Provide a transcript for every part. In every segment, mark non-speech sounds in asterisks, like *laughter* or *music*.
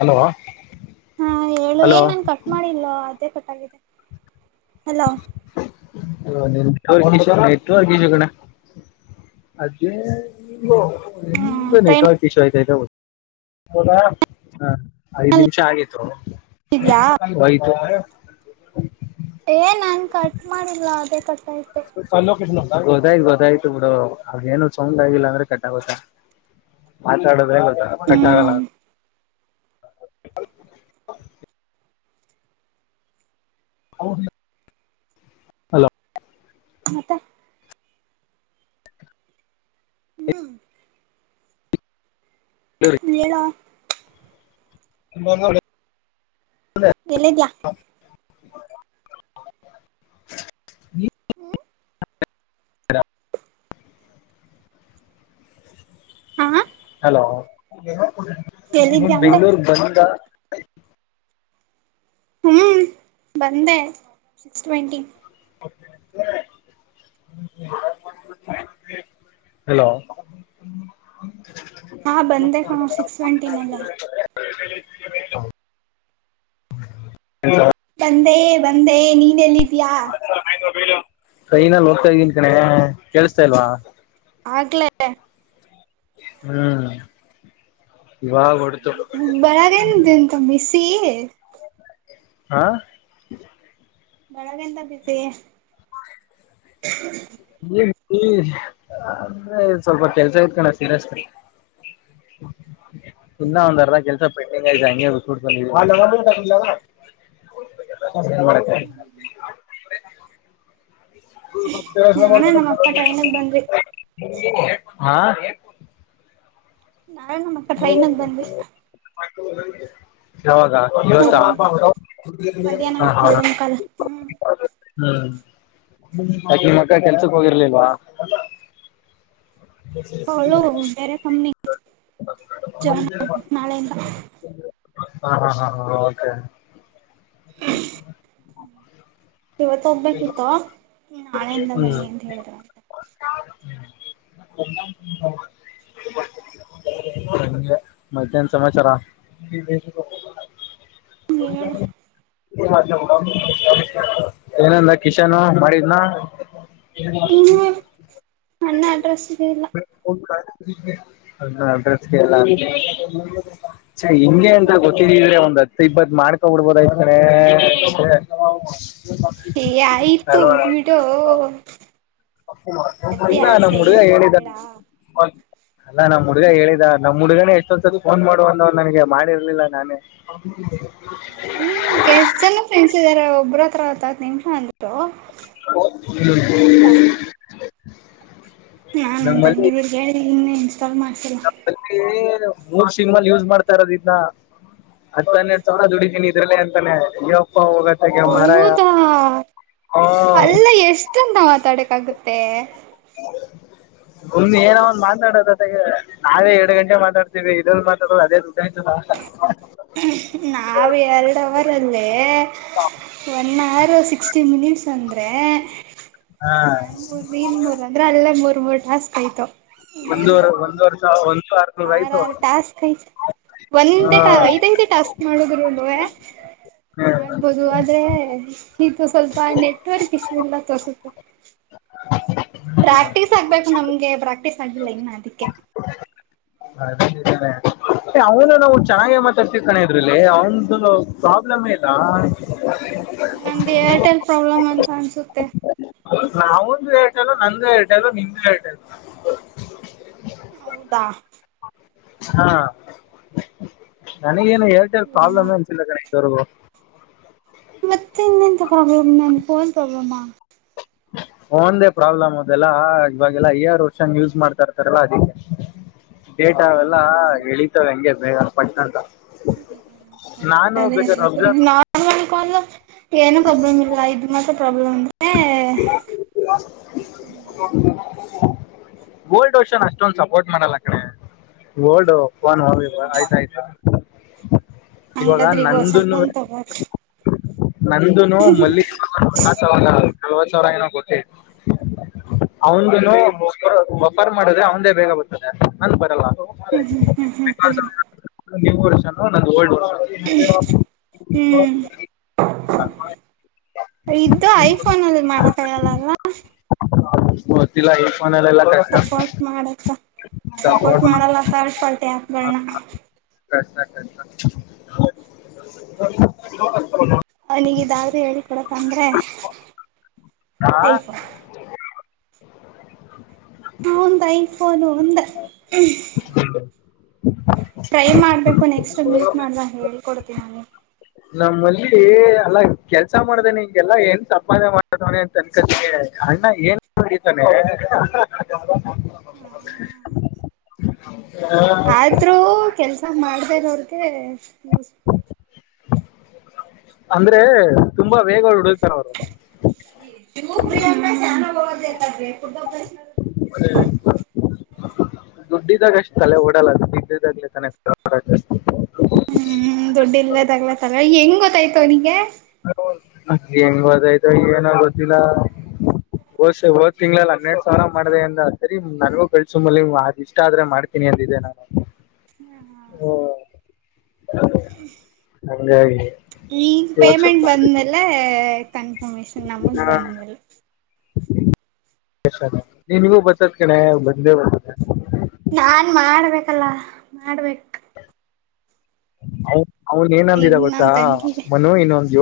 Hello ಹಾ ಹೇಳು ಏನ್ ನಾನ್ ಕಟ್ ಮಾಡಿಲ್ಲ. ಇದೆ ಕಟ್ಟಾಗಿದೆ ಹಲೋ *unintelligible* ಹೆಂಗೋ ಹ್ಮ್ ಟ್ರೈನ್ ನೆಟ್ವರ್ಕ್ ಇಶೂ ಆಯಿತೈತೆ ಗೋ ಹೌದಾ ಹಾ ಐದ್ ನಿಮಿಷ ಆಗಿತ್ತು ಇದ್ಯಾ ವೈತು *inaudible* ಏ ನನ್ ಕಟ್ ಮಾಡಿಲ್ಲ ಅದೇ ಕಟ್ ಆಯ್ತು ಪಲೋ ಕೆಟ್ನ ಗೊದಾಯ್ತ್ ಗೊತ್ತಾಯ್ತು ಬಿುಡು ಅದು ಏನೋ ಸೌಂಡ್ ಆಗಿಲ್ಲ ಅಂದ್ರೆ ಕಟ್ಟಾಗೊತ್ತಾ ಮಾತಾಡದೇ. ಕಟ್ಟಾಗಲ್ಲ ಹ್ಮ್ *inaudible* *inaudible* ಹಲೋ ಮತ್ತೆ ಹ್ಮ್ ಹೇಳೋ *inaudible* ಎಲ್ಲಿದ್ಯ *unintelligible* ಹ್ಮ ಹಾ ಹಲೋ ಇ ಎಲ್ಲಿದ್ಯಾ ಅಂದೆ ಬೆಂಗ್ಳೂರ್ ಬಂದ ಹ್ಮ್ ಬಂದೆ ಸಿಕ್ಸ್ ಟ್ವೆಂಟಿ ಹಲೋ ಹಾ ಬಂದೆ ಕಣೋ ಸಿಕ್ಸ್ ಸವೆಂಟಿನಲ್ಲ *inaudible* ತಂದೆ ಬಂದೇ ನೀನ್ ಎಲ್ಲಿ *inaudible* ಟ್ರೈನಲಿ ಹೋಗ್ತಾ ಇದ್ದೀನ್ ಕಣೆ ಕೇೇಳಸ್ತಾಲ್ವಾ ಆಗ್ಲೇ ಹ್ಮ್ ಇವಾಗ ಹೊಡ್ತು ಬೆಳಗನ್ ಎಂತ ಬಿಸಿ *inaudible* ಆ ಬೆಳಗೆ ಇಂತ ಬಿಸಿ ಅ ಸ್ವಲ್ಪ ಕೆಲ್ಸ ಇತ್ಕಣ ಸೀರಿಯಸ್ ಇನ್ನ ಒಂದರ್ದ ಕೆಲ್ಸ *unintelligible* ಅಂಗೆ ಬುಟ್ ಬಿಟ್ ಬಂದಿದಿವಿ *unintelligible* ಏನ್ಮಾಡಕ್ *unintelligible* ನಾನು ನಮ್ಮಕ್ಕ ಟ್ರೈನಿಗೆ ಬಂದ್ವಿ *unintelligible* ಹಾ ನಾನ್ ನಮ್ಮಪ್ಪ ಟ್ರೈನಿಗ್ ಬಂದ್ವಿ. *unintelligible* ಯಾವಾಗ ಇವತ್ತ ಮೂರ್ *unintelligible* ಗಂಟೆ ಮಧ್ಯಾಹ್ನ ಹ ಹ *unintelligible* ಎರಡು ಮುಕ್ಕಾಲು ಹ್ಮ್ ಹ್ಮ್ *unintelligible* ಯಾಕೆ ನಿಮ್ಮಕ್ಕ ಕೆಲ್ಸಕ್ ಹೋಗಿರ್ಲಲ್ವ. ಅವಳು ಬೇರೆ ಕಂಪನಿ *unintelligible* ಜಾಯಿನ್ ನಾಳೆಯಿಂದ ಹ ಹ ಹ ಹ ಓಕೆ. *unintelligible* ಇವತ್ತ ಹೋಗ್ಬೇಕಿತ್ತು ನಾಳೆಯಿಂದ ಹ್ಮ್ ಬನ್ನಿ ಅಂತ ಹೇಳಿದ್ರಂತ *unintelligible* ಮತ್ತೇನ್ ಸಮಚರ ಹೇಳ *unintelligible* ಮಾಡಡ *inaudible* ಏನಂದ ಕಿಶನ್ ಮಾಡಿದ್ನ ಹ್ಮ ಅಣ್ಣ ಅಡ್ರೆಸ್ ಇದೆ ಇಲ್ಲ ಹ ಅಡ್ರೆಸ್ಗೆ ಇಲ್ಲ ಚೇ ಹಿಂಗೆ ಅಂತ ಗೊತ್ತಿದ್ರೆ ಒಂದ್ ಹತ್ತು ಇಪ್ಪತ್ತು ಮಾಡ್ಕೊಬಿಡ್ಬೋಬುದ ಆಗಿತ್ತು ಕಣೆ ಏ ಆಯಿತು ಅಲ್ವಾ ಬಿಡೋ. ಇಲ್ಲ ನಮ್ಮ್ ಹುಡುಗ ಹೇಳಿದ್ದ ಪಡ್ಬೇಡ ಅಲ್ಲಾ ನಮ್ ಹುಡ್ಗ ಹೇಳಿದ ನಮ್ ಹುಡ್ಗನೇ ಎಷ್ಟೊಸದ ಫೋನ್ ಮಾಡುವಂತ ಮಾಡು ಅಂದವನೇ ನನಗೆ ಮಾಡಿರ್ಲಿಲ್ಲ ಹ್ಮ್ ಎಸ್ಟ ಜನ ಫ್ರೆಂಡ್ಸ್ ಇದ್ದಾರೆ ಒಬ್ಬರು *unintelligible* *inaudible* *inaudible* ನಾನ್ ನನ್ ನಮ್ಮಲ್ಲಿ ತಂಗಿದಿರ್ಗೆ ಹೇಳಿದೀನಿ *unintelligible* ಮೂರ್ ಸಿಮ್ ಅಲ್ಲಿ ಯೂಸ್ ಮಾಡ್ತಾ ಇರೋದ ಇದನ್ನ ಅತ್ತು ಅನ್ನೆರಡು ಸಾವಿರ ದುಡಿತೀನಿ ಇದ್ರಲ್ಲ. *unintelligible* ಹೋಗತಗೆ ಮಾರಾಯಾ ಹೌದಾ ಹ್ಮ್ ತೆಗುತ್ತೆ ಮುಂದ ಏನ ಒಂದ ಮಾತಾಡೋದದಗೆ ನಾಳೆ ಎರಡ್ ಗಂಟೆ ಮಾತಾಡ್ತೇವಿ ಇದಲ್ಲಿ ಮಾತಾಡದು ಅದೇ ಊಟಾಯತ. ನಾಾವ ಎರಡು ಅವರಲ್ಲಿ ಒನ್ನ ಸಿಕ್ಸ್ ಿನಿ ಅಂದ್ರೆ ಹಾ ನ ಮೂ ಮೂರ್ ಅಂದ್ರೆ ಅಲ್ಲ *unintelligible* ತುಂಬ ಟಾಸ್ಕ್ ಆಯಿತ. ಒಂದವರೆ ಒಂದುವರೆಷ ಒ ಆರ ಆರು ಟಾಸ್ಕ್ ಐತ ಒಂದಟೆ ಐದ್ಐಟ ಟಾಸ್ಕ್ ಮಾಡುದ್ರು ಹ ಮಾಡ್ಬೋದು ಆದ್ರೆ ಇದು ಸ್ವಲ್ಪ ನೆಟ್ವರ್ಕ್ ಇಶ್ಯೂ ಇಲ್ಲ ತಸಪ. *inaudible* ಪ್ರಾಕ್ಟೀ್ ಆಗ್ಬೇಕು ನಮ್ಗೆ ಪ್ರಾಕ್ಟೀ್ ಸಗಿಲೆನ ಅದಕ್ಕೆ ಅವನು ನಾವು ಚೆನ್ನಾಗೆ ಮಾತಾಡ್ತಿರ್ ಕಾನ ಇದ್ರಲ್ಲಿ ಅವನ್್ದ ಪ್ರಾಬ್ಲಮ ಇಲ್ಲ. ನಮ್ದು ಏರ್ಟೆಲ್ ಪ್ರಾಬ್ಲಮ್ ಅಂತ. ಕನ್ಿಸುತ್ತೆ. ನಾವುಂದು ಹೇಳ್ಟ ಅಲ್ಲ ನ್ದು ಹೇಟಲ್ಲ ನಿಮ್ದು ಹೇಳ್ಟ ಇಲ್ಲ ಹೌದಾ ಹಾ ನ. ನನಗೇನು ಏರ್ಟೆಲ್ ಪ್ರಾಬ್ಲಮ್ ಅನ್ಸಿಲ್ಲ ಕಣೆ ಸ. ಪ್ರೊಬ್ಲಮ ನ ಫನ್ ಪ್ರಬ್ರಮ್ಮಾ ಂದೇ ಪ್ರಾಬ್ಲಮ್ ಅದೆಲ್ಲ ಇವಾಗೆಲ್ಲ ಈಆರ್ ವರ್ಷನ್ ಯೂಸ್ ಮಾಡ್ತಾ ಇರ್ತಾರಲ್ಲಾ ಅದಕ್ಕೆ ಡೇಟಾ ಅವೆಲ್ಲ ಎಳಿತವೆ ಹಂಗೆ ವಗ ಪಟ್ಟಣದ *inaudible* ಅ ನಿಕ ಅಬ್ಸರ್ವ್ ಏನು ಪ್ರಾಬ್ಲಮ್ ಇಲ್ಲ ಇ ಮತ್ತೆ ಪ್ರಾಬ್ಲೆಮ್ ಓಲ್ಡ್ ಓಷನ್ ಅಷ್ಟೊಂದ್ ಸಪೋರ್ಟ್ ಮಾಡಲ್ಲ ಕಡೆ ಓಲ್ಡ್ ನ್ ಹ ಆಯ್ತ ಆಯ್ತು. ಹ ಇವಾಗ ಹಂಗಾದ್ರೆ ಈಗ ಹೊಸ ನಂದನ್ನು ಫೋನ್ ತಗೋಬೇಕು ನಂದುನು ಮಲ್ಲಿಕ್ ನಲ್ವತ್ ಸಾವಿರ ನ ಗೊತ್ತ ಅವಂದನು ವಪರ್ ಮಾಡುದೆ ಅವದೇ ಬೇಗ ಬರ್ತ್ತದೆ ನನ್ ಬರಲ್ಲ ಹ್ಮ್ ಹ್ಮ್ ಹ್ಮ್ ಹ್ಮ್ ಹ್ಮ್ ನೀವು ವರ್ಷ ನ ಒಳ್ಳ ಹ್ಮ್ ಹ್ಮ್ಮ್. ಐಫೋನಲ್ಲ ಮಾಡಕ್ಕಾಗಲ್ಲ ಅಲ್ವಾ. ಗೊತ್ತಿಲ್ಲ ಫೋನಲ್ಲೆಲ್ಲ ಕಷ್ಟ ಸಪೋರ್ಟ್ ಮಾಡತ್ತ ಸಪೋರ್ಟ್ ಮಾಡಲ್ಲ ಸಕಲ್ಟೆ ಆಪ್ ಗಳನ್ನ *inaudible* ಅವನಗ ಇದಾದ್ರೂ ಹೇಳಿ ಕೊಡಪ್ಪ ಅಂದ್ರೆ. ಆ ಹೈಫಾ. *inaudible* ಅವಂದು ಐಫೋನು ಒಂದ. ಟ್ರೈ ಮಾಡ್ಬೇಕು ನೆಕ್ಸ್ಟ್ ಮೀಟ್ ಮಾಡದ ಹೇಳ್ಕೊಡ್ತೀನಿ ನಲ್ಲಿ. ನಮ್ಮಲ್ಲಿ ಅಲ್ಲಾ ಕೆಲ್ಸ ಮಾಡ್ದಾನೆ ಹಿಂಗೆಲ್ಲಾ ಏನ್ ಸಂಪಧನೆ ಮಾಡ್ತವಾನೆ ಅಂತ ಅನ್ಕತ್ತೆ ಅಣ್ಣ ಏನ್ ಮಾಡಡಿತಾನೆ. ಹಾ. ಹೌ ಆದ್ರೂ ಕೆಲ್ಸ. ಹ ಮಾಡ್ದೇ ಇರೋರಿಗೆ. *inaudible* ಅಂದ್ರೆ ತುಂಬಾ ವೇಗ ಹುಡುಕ್ *inaudible* *unintelligible* *inaudible* ದುಡ್ಡಿದಾಗ ಅಷ್ಟು ತಲೆ ಓಡಲ್ಲ ಅದು ಬಡ್ಡಿದಾಗಲೆ ತನಷ್ಟ ಹ್ಮ್ ದುಡ್ ಇಲ್ಲದಾಗ್ಲತ್ತಲ್ವಾ ಹೆಂಗ ಗ ಆಯ್ತೋ ಅವನಿಗೆ ಹೆಂಗ್ ಗದಾಯ್ತು ಏನ ಗೊತ್ತಿಲ್ಲ ಹೋದ ತಿಂಗಗಳಲ್ಲಿ ಹನ್ನೆರಡ್ ಸಾವಿರ ಮಾಡಿದೆ ಅಂದ ಸರಿ ನನಗೂ ಕಳ್ಸು ಮಲ್ಲಿ ಇಷ್ಟ ಆದ್ರೆ ಮಾಡ್ತೀನಿ ಅಂದಿದೆ ನಾನು. ಹಂಗಾಗಿ *inaudible* ಇವಾಗ ಪೇಮೆಂಟ್ ಸ್ವಲ್ಪ ಬಂದ್ಮೇಲೆ. ಎ. ಕನ್ಫರ್ಮೇಷನ ನಮಗೆ ಬಂದಮೇಲೆ. ಏ ನಿಂಗೂ ಬತ್ತತ್ ಕಣೆ ಬಂದೇ ಬರ್ತೈತೆ. ನಾನು ಮಾಡಬೇಕಲ್ಲ ಮಾಡ್ಬೇಕು. *inaudible* ಹೌ. ಅವನು ಏನ್ ಈಗ ಅಂದಿದ್ದ ಗೊತ್ತಾ ನನ್ ತಂಗಿಗೆ ಮನು ಇನ್ನೊಂದು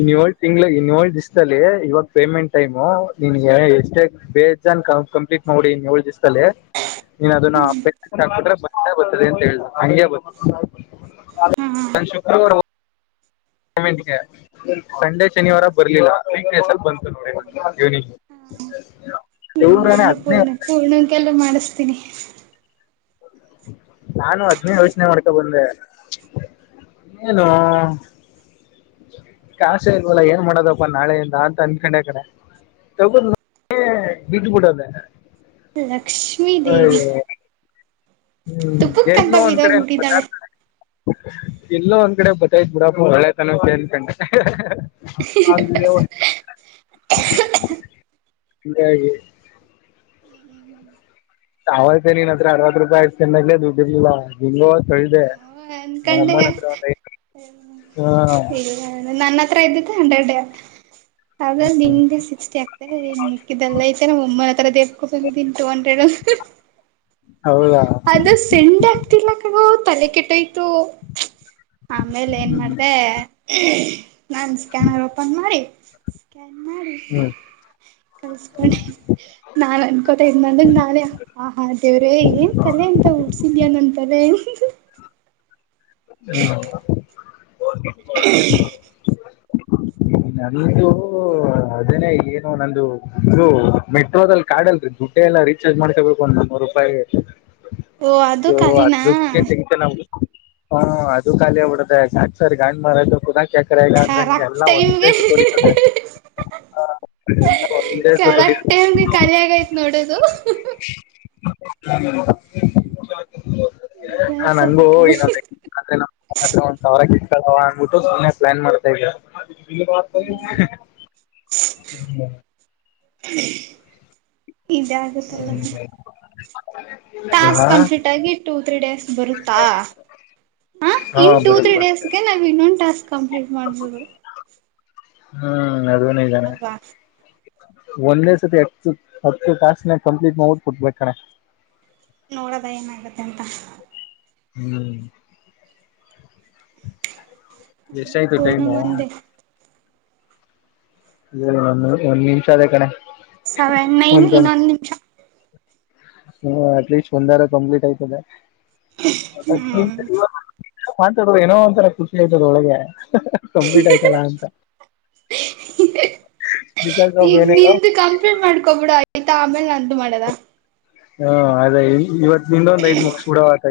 ಇನ್ನ ಏಳು ತಿಂಗಳಲ್ಲಿ ಏಳು ದಿಸದಲ್ಲಿ ಇವಾಗ ಪೇಮೆಂಟ್ ಟೈಮು ಇನ್ ಎಷ್ಟೇ ಬೇಜಾನ್ ಕಂಪನಿಗೆ ಮಾಡ್ಬಿಟ್ಟಿದ್ದೀನಿ. ನೀನ್ ಅದನ್ನ್ರೆ ಮತ್ತೆ ಬರ್ತೀನಿ ಅಂತ ಹೇಳಿದೆ ಅಂಗೆ ಬರ್ತೀನಿ ಹಾ ನಾನು ಶುಕ್ರವಾರ ಹೋಗ ಕಮೆಂಟ್‌ಗೆ ಸಂಡೇ ಶನಿವಾರ ಬರ್ಲಿಲ್ಲ. *unintelligible* ಬಲ್ಪ. *unintelligible* ದೇವರಾಣೆ ಅದ್ನೇ ಅದ್ನೇ. ಬೀಸ್ತೀನಿ *unintelligible* ನಾನು ಅದನ್ನೇ ಯೋಚನೆ ಮಾಡ್ಕೊಂಡು ಬಂದೆ ಏನೋ ಕಾಸ ಇಲ್ವಲ್ಲ ಏನ್ ಮಾಡೋದಪ್ಪ ನಾಳೆಯಿಂದ ಅಂತ ಅನ್ಕೊಂಡೆ ಕನೆ ಕಡೆ ತಗದ ಬಿಟ್ಬಿಡದೆ ಲಕ್ಷ್ಮೀ ದೇವಿ ಹ್ಮ್ ತುಪ್ಪುಕ್ ಎಲ್ಲ ಅಂತ ಒಂದ್ ಕಡೆ ಬರ್ತಾ ಬಿದೋಗ್ಬಿಟ್ಟಿದ್ದಾಳೆ ಇ ಎಲ್ಲೋ ಒಂದ್ ಕಡೆ ಬತ್ತೈತ್ ಬಿಡಪ್ಪ ಒಳ್ಳೆತನಕ್ಕೆ ಅನ್ನಕೊಂಡೇ ಹ್ಹ ಹ್ಹ ಹ್ಹ ಹ್ಹ. ಅಲ್ಲೇವಲಿ. ಇವರ್ಯಾಗಿ. ಅವತ್ತು ನೀನ್ ಹತ್ರ ಅರವತ್ತು ರೂಪಾಯಿ ದುಡ್ಡಿರ್ಲಿಲ್ಲ ಹಂಗ ಸಳ್ದೆ ಅನ್ಕೊಂಡೆ *unintelligible* ಇಲ್ಲ ನನ್ನತ್ರ ಅತ್ರಾ ಇದ್ದಿತಾ ಅನ್ಡಡಾ. ಅ್ರ ನಿಂಗೆ ಸಿಕ್ಸ್ಟಿ ಆಗ್ತದೆ ಹ ಮಿಕ್ಕಿದ್ದಲ್ಲ ಐತೆ ನ ಒಮ್ಮನ ಹತ್ರರ ದೇಬ್ಕೊಬನ್ ಟು ಹಂಡ್ರ ಅಂಥ ಹೇಳೋ ಹ್ ಹೌದಾ *inaudible* ತಲೆ ಕೆಟ್ಟೋಯ್ತ. ಆಮೇಲೆ ಏನ್ ಹ್ಮ್ ಮಾಡ್ದೆ ನಾನ್ ಸ್ಕ್ಯಾನರ್ ಓಪನ್ ಮಾಡಿ. *unintelligible* ಹ್ಮ್ ಕಲ್ಸ್ಕೊಂಡೆ ನಾನ್ ಅನ್ಕೋತ ಇದ್ ನನಗ್ ನಾನೆ ಆ ಹಾ ದೇವ್ರೆ ಏನ್ ತಲೆ ಅಂತ ಹುಟ್ಸಿದ್ಯಾ ನನ್ ತಲೆ. ಹ್ಮ *unintelligible* ನಂದುಂದು ಅದನೇ ಏನು ನಂದು ಇದು ಮೆಟ್ರೋದಲ್ಲಿ ಕಾಡಲ್ಲಿ ದುಡ್ಡೆ ಎಲ್ಲಾ ರೀಚಾರ್ಜ್ ಮಾಡ್ಕೊಬೇಕು ನೂರು ರೂಪಾಯಿ ಓ ಅದು ಇದು ಖಾಲಿನ ಅದಕ್ಕೆ ತೆಗಿತೆ ನಾವು ಹಾ ಅದು ಖಾಲಿ ಆಗ್ಬಿಡುತ್ತೆ ಚಾರ್ಜರ್ ಹಾಕ್ಬಾರ್ದು ಅಂತ ಗೊತ್ತಾಗಲ್ವಾ ಚಕರೆ ಇಲ್ಲ ಅಂದ್ರೆ ಎಲ್ಲಾ ಒಂದೇ ಈ ಈ ಸತಿ ಹೊಡಿತದೆ ಈ ಎಲ್ಲ ಒಂದೇ ಸತಿ ಕರೆಕ್ಟ್ ಹೊಡಿತದೆ ಟೈಮ್ ಖಾಲಿ ಆಗೈತ್ ನೋಡೋದು ಹ್ಮ ಹಾಂ ಬೇಜಾರ್ ನಂಗೂ ಇದೊಂದು *inaudible* ಒಂದ್ ಸಾವರ. ಅದು ಅಂದಬುಟುದ ಹಂಗೆ ಪ್ಲಾನ್ ಮಾಡ್ತಾ ಇದ್ದೆ. ಈ ಬಾಸ್ ಸಯಿಯೇ *unintelligible* ಇದಾ ಆಗುತಲಮ್ಮ. ಹಾ ಟಾಸ್ಕ್ ಕಂಪ್ಲೀಟ್ ಆಗಿ ಟು ತ್ರೀ ಡೇಸ್. ಬರುತ್ತಾ ಹ ಹಾಂ ಇನ್ ಟೂ ತ್ರಿ ಬರುತ್ತೆ ಡೇಸ್ಗೆ ನಾವು ಇನ್ನೊಂದ್. ಟಾಸ್ಕ್ ಕಂಪ್ಲೀಟ್ ಮಾಡ್ಬೋದು. ಹ್ಮ ಹ್ಮ ಅದು ನಿಜಾನೆ ಅಲ್ವಾ ಒಂದೇ ಸತಿ ಎ ಹತ್ತು ಟಾಸ್ಕ್ ಕಂಪ್ಲೀಟ್ ಮಾಡದ ಕೊಟ್ಬೇಕ ಕಣ ನೋಡದ ಎನ್ ಆಗತಂತಾ. ಹ್ಮ್ ಎಷ್ಟ ನಾನೀಗ ಆಯಿತು ಪೂರ್ಣಗ್ ಟೈಮು. ಒಂದೆ ಇಲ್ಲ ಒಂದು ಒಂದು ನಿಮಿಷ ಅದ ಕಣೆ ಸೆವೆನ್ ನೈನ್ ಗೆ ಇನ್ನೊಂದು ನಿಮಿಷ ಹ್ಮಂ ಅಟ್ಲೀಸ್ಟ್ ಒಂದರ ಕಂಪ್ಲೀಟ್ ಆಯಿತಲ್ಲಾ. ತತ್ತಿ ಹ್ಮ್ ಇಂದಾ. *unintelligible* ಮಾತಾಡೋವಾಗ ಏನೋ ಒಂಥರಾ ಖುಷಿ ಆಯ್ತದೆ ಒಳಗೆ ಆಹಾ ಕಂಪ್ಲೀಟ್ ಆಯ್ತಲ್ಲ ಅಂತ ಬಿಕಾಸ್ ಆಫ್ ಈಗ ಏನೇನೋ ನಿಂದು ಕಂಪ್ಲೇಂಟ್ ಮಾಡ್ಕೊಬಿಡ ಯ್ತ ಆಮೇಲೆ ನಂದು ಮಾಡದಾ ಹಾ ಅದೇ ಇವತ್ತು ನಿಂದೊಂದ ಐ್ ಮುಕ್ಷುೂಡಾ ಆತ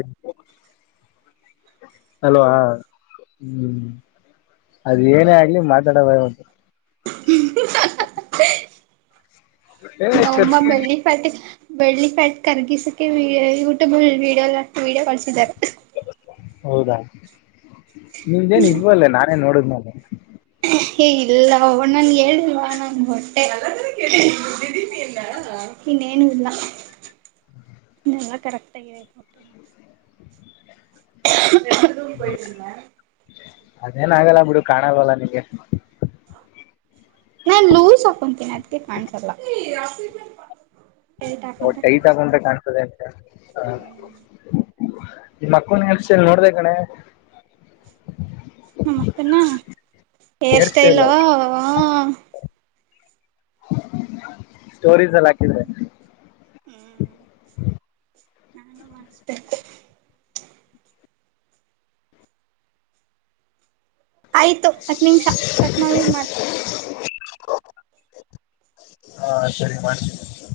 ಹಲೋ ಹಾ ಹ್ಮ್ ಅದ ಏನೇ ಆಗ್ಲಿ ಮಾತಾಡ ಬಂತು ಹ್ಮ ನಮ್ಮ ಬೆಳ್ಳಿ ಪಟ್ಟಿ ಬೆಳ್ಳಿ ಫ್ಯಾಟ್ ಕರ್ಗಿಸಕ್ಕೆ ಯೂಟ್ಯೂಬ್ ಅಲ್ಲಿ ವೀಡಿಯೋ ವೀಡಿಯೋ ಕಸಿದ್ದಾರೆ ಹೌದಾ ನಿಮ್ದೇನ್ ಇಲ್ವಲ್ಲೇ ನಾನೇನ್ ನೋಡ ಅದ ಏ ಇಲ್ಲ ನನ್ ಹೇಳಿಲ್ಲ ನ ಹೊಟ್ಟೆ ಇನ್ನೇನು ಇಲ್ಲ ಇಲ್ಲ ಕರೆಕ್ಟ್ ಆಗಿದೆ ಹೊಟ್ಟೆ *inaudible* ಅದೇನ್ ಆಗಲ್ಲ ಬಿಡು ಕಾಣಾಗಲ್ಲ ನಿಂಗೆ ನಾನ್ ಲೂಸ್ ಹಾಕೊತೀನಿ ಅದ್ಕ ಕಾಣಸಲ್ಲ *inaudible* ಒ ಹಾಕೊಂಡ್ರೆ ಟೈಟು ಕಾಣಸುತ್ತೆ ಹಾಕ್ಕೊಂಡ್ರೆ ಕಾಣ್ತದೆ ಅಂತ ಹ ಹ್ಮ್ ನಿ ಮಕ್ಕೂನ್ ಹೆನ್ಸಲ್ ನೋಡ್ದ ಕಣೆ ನಮ್ಮಕ್ಕನ ಹೇರ್ ಸ್ಟೈಲ್ ಹೂ ಹಾ ಸ್ಟೋರೀಸ್ ಎಲ್ಲ ಹಾಕಿದ್ರೆ *inaudible* ಹ್ಮ್ ನಾನು ಮಾಡಸ್ತೇ ಆಯ್ತು ಹತ್ ನಿಮಿಷ ಕಟ್ ಮಾಡ ಮಾಡ ಹಾ ಸರಿ ಮಾಡ್ತಿನಿ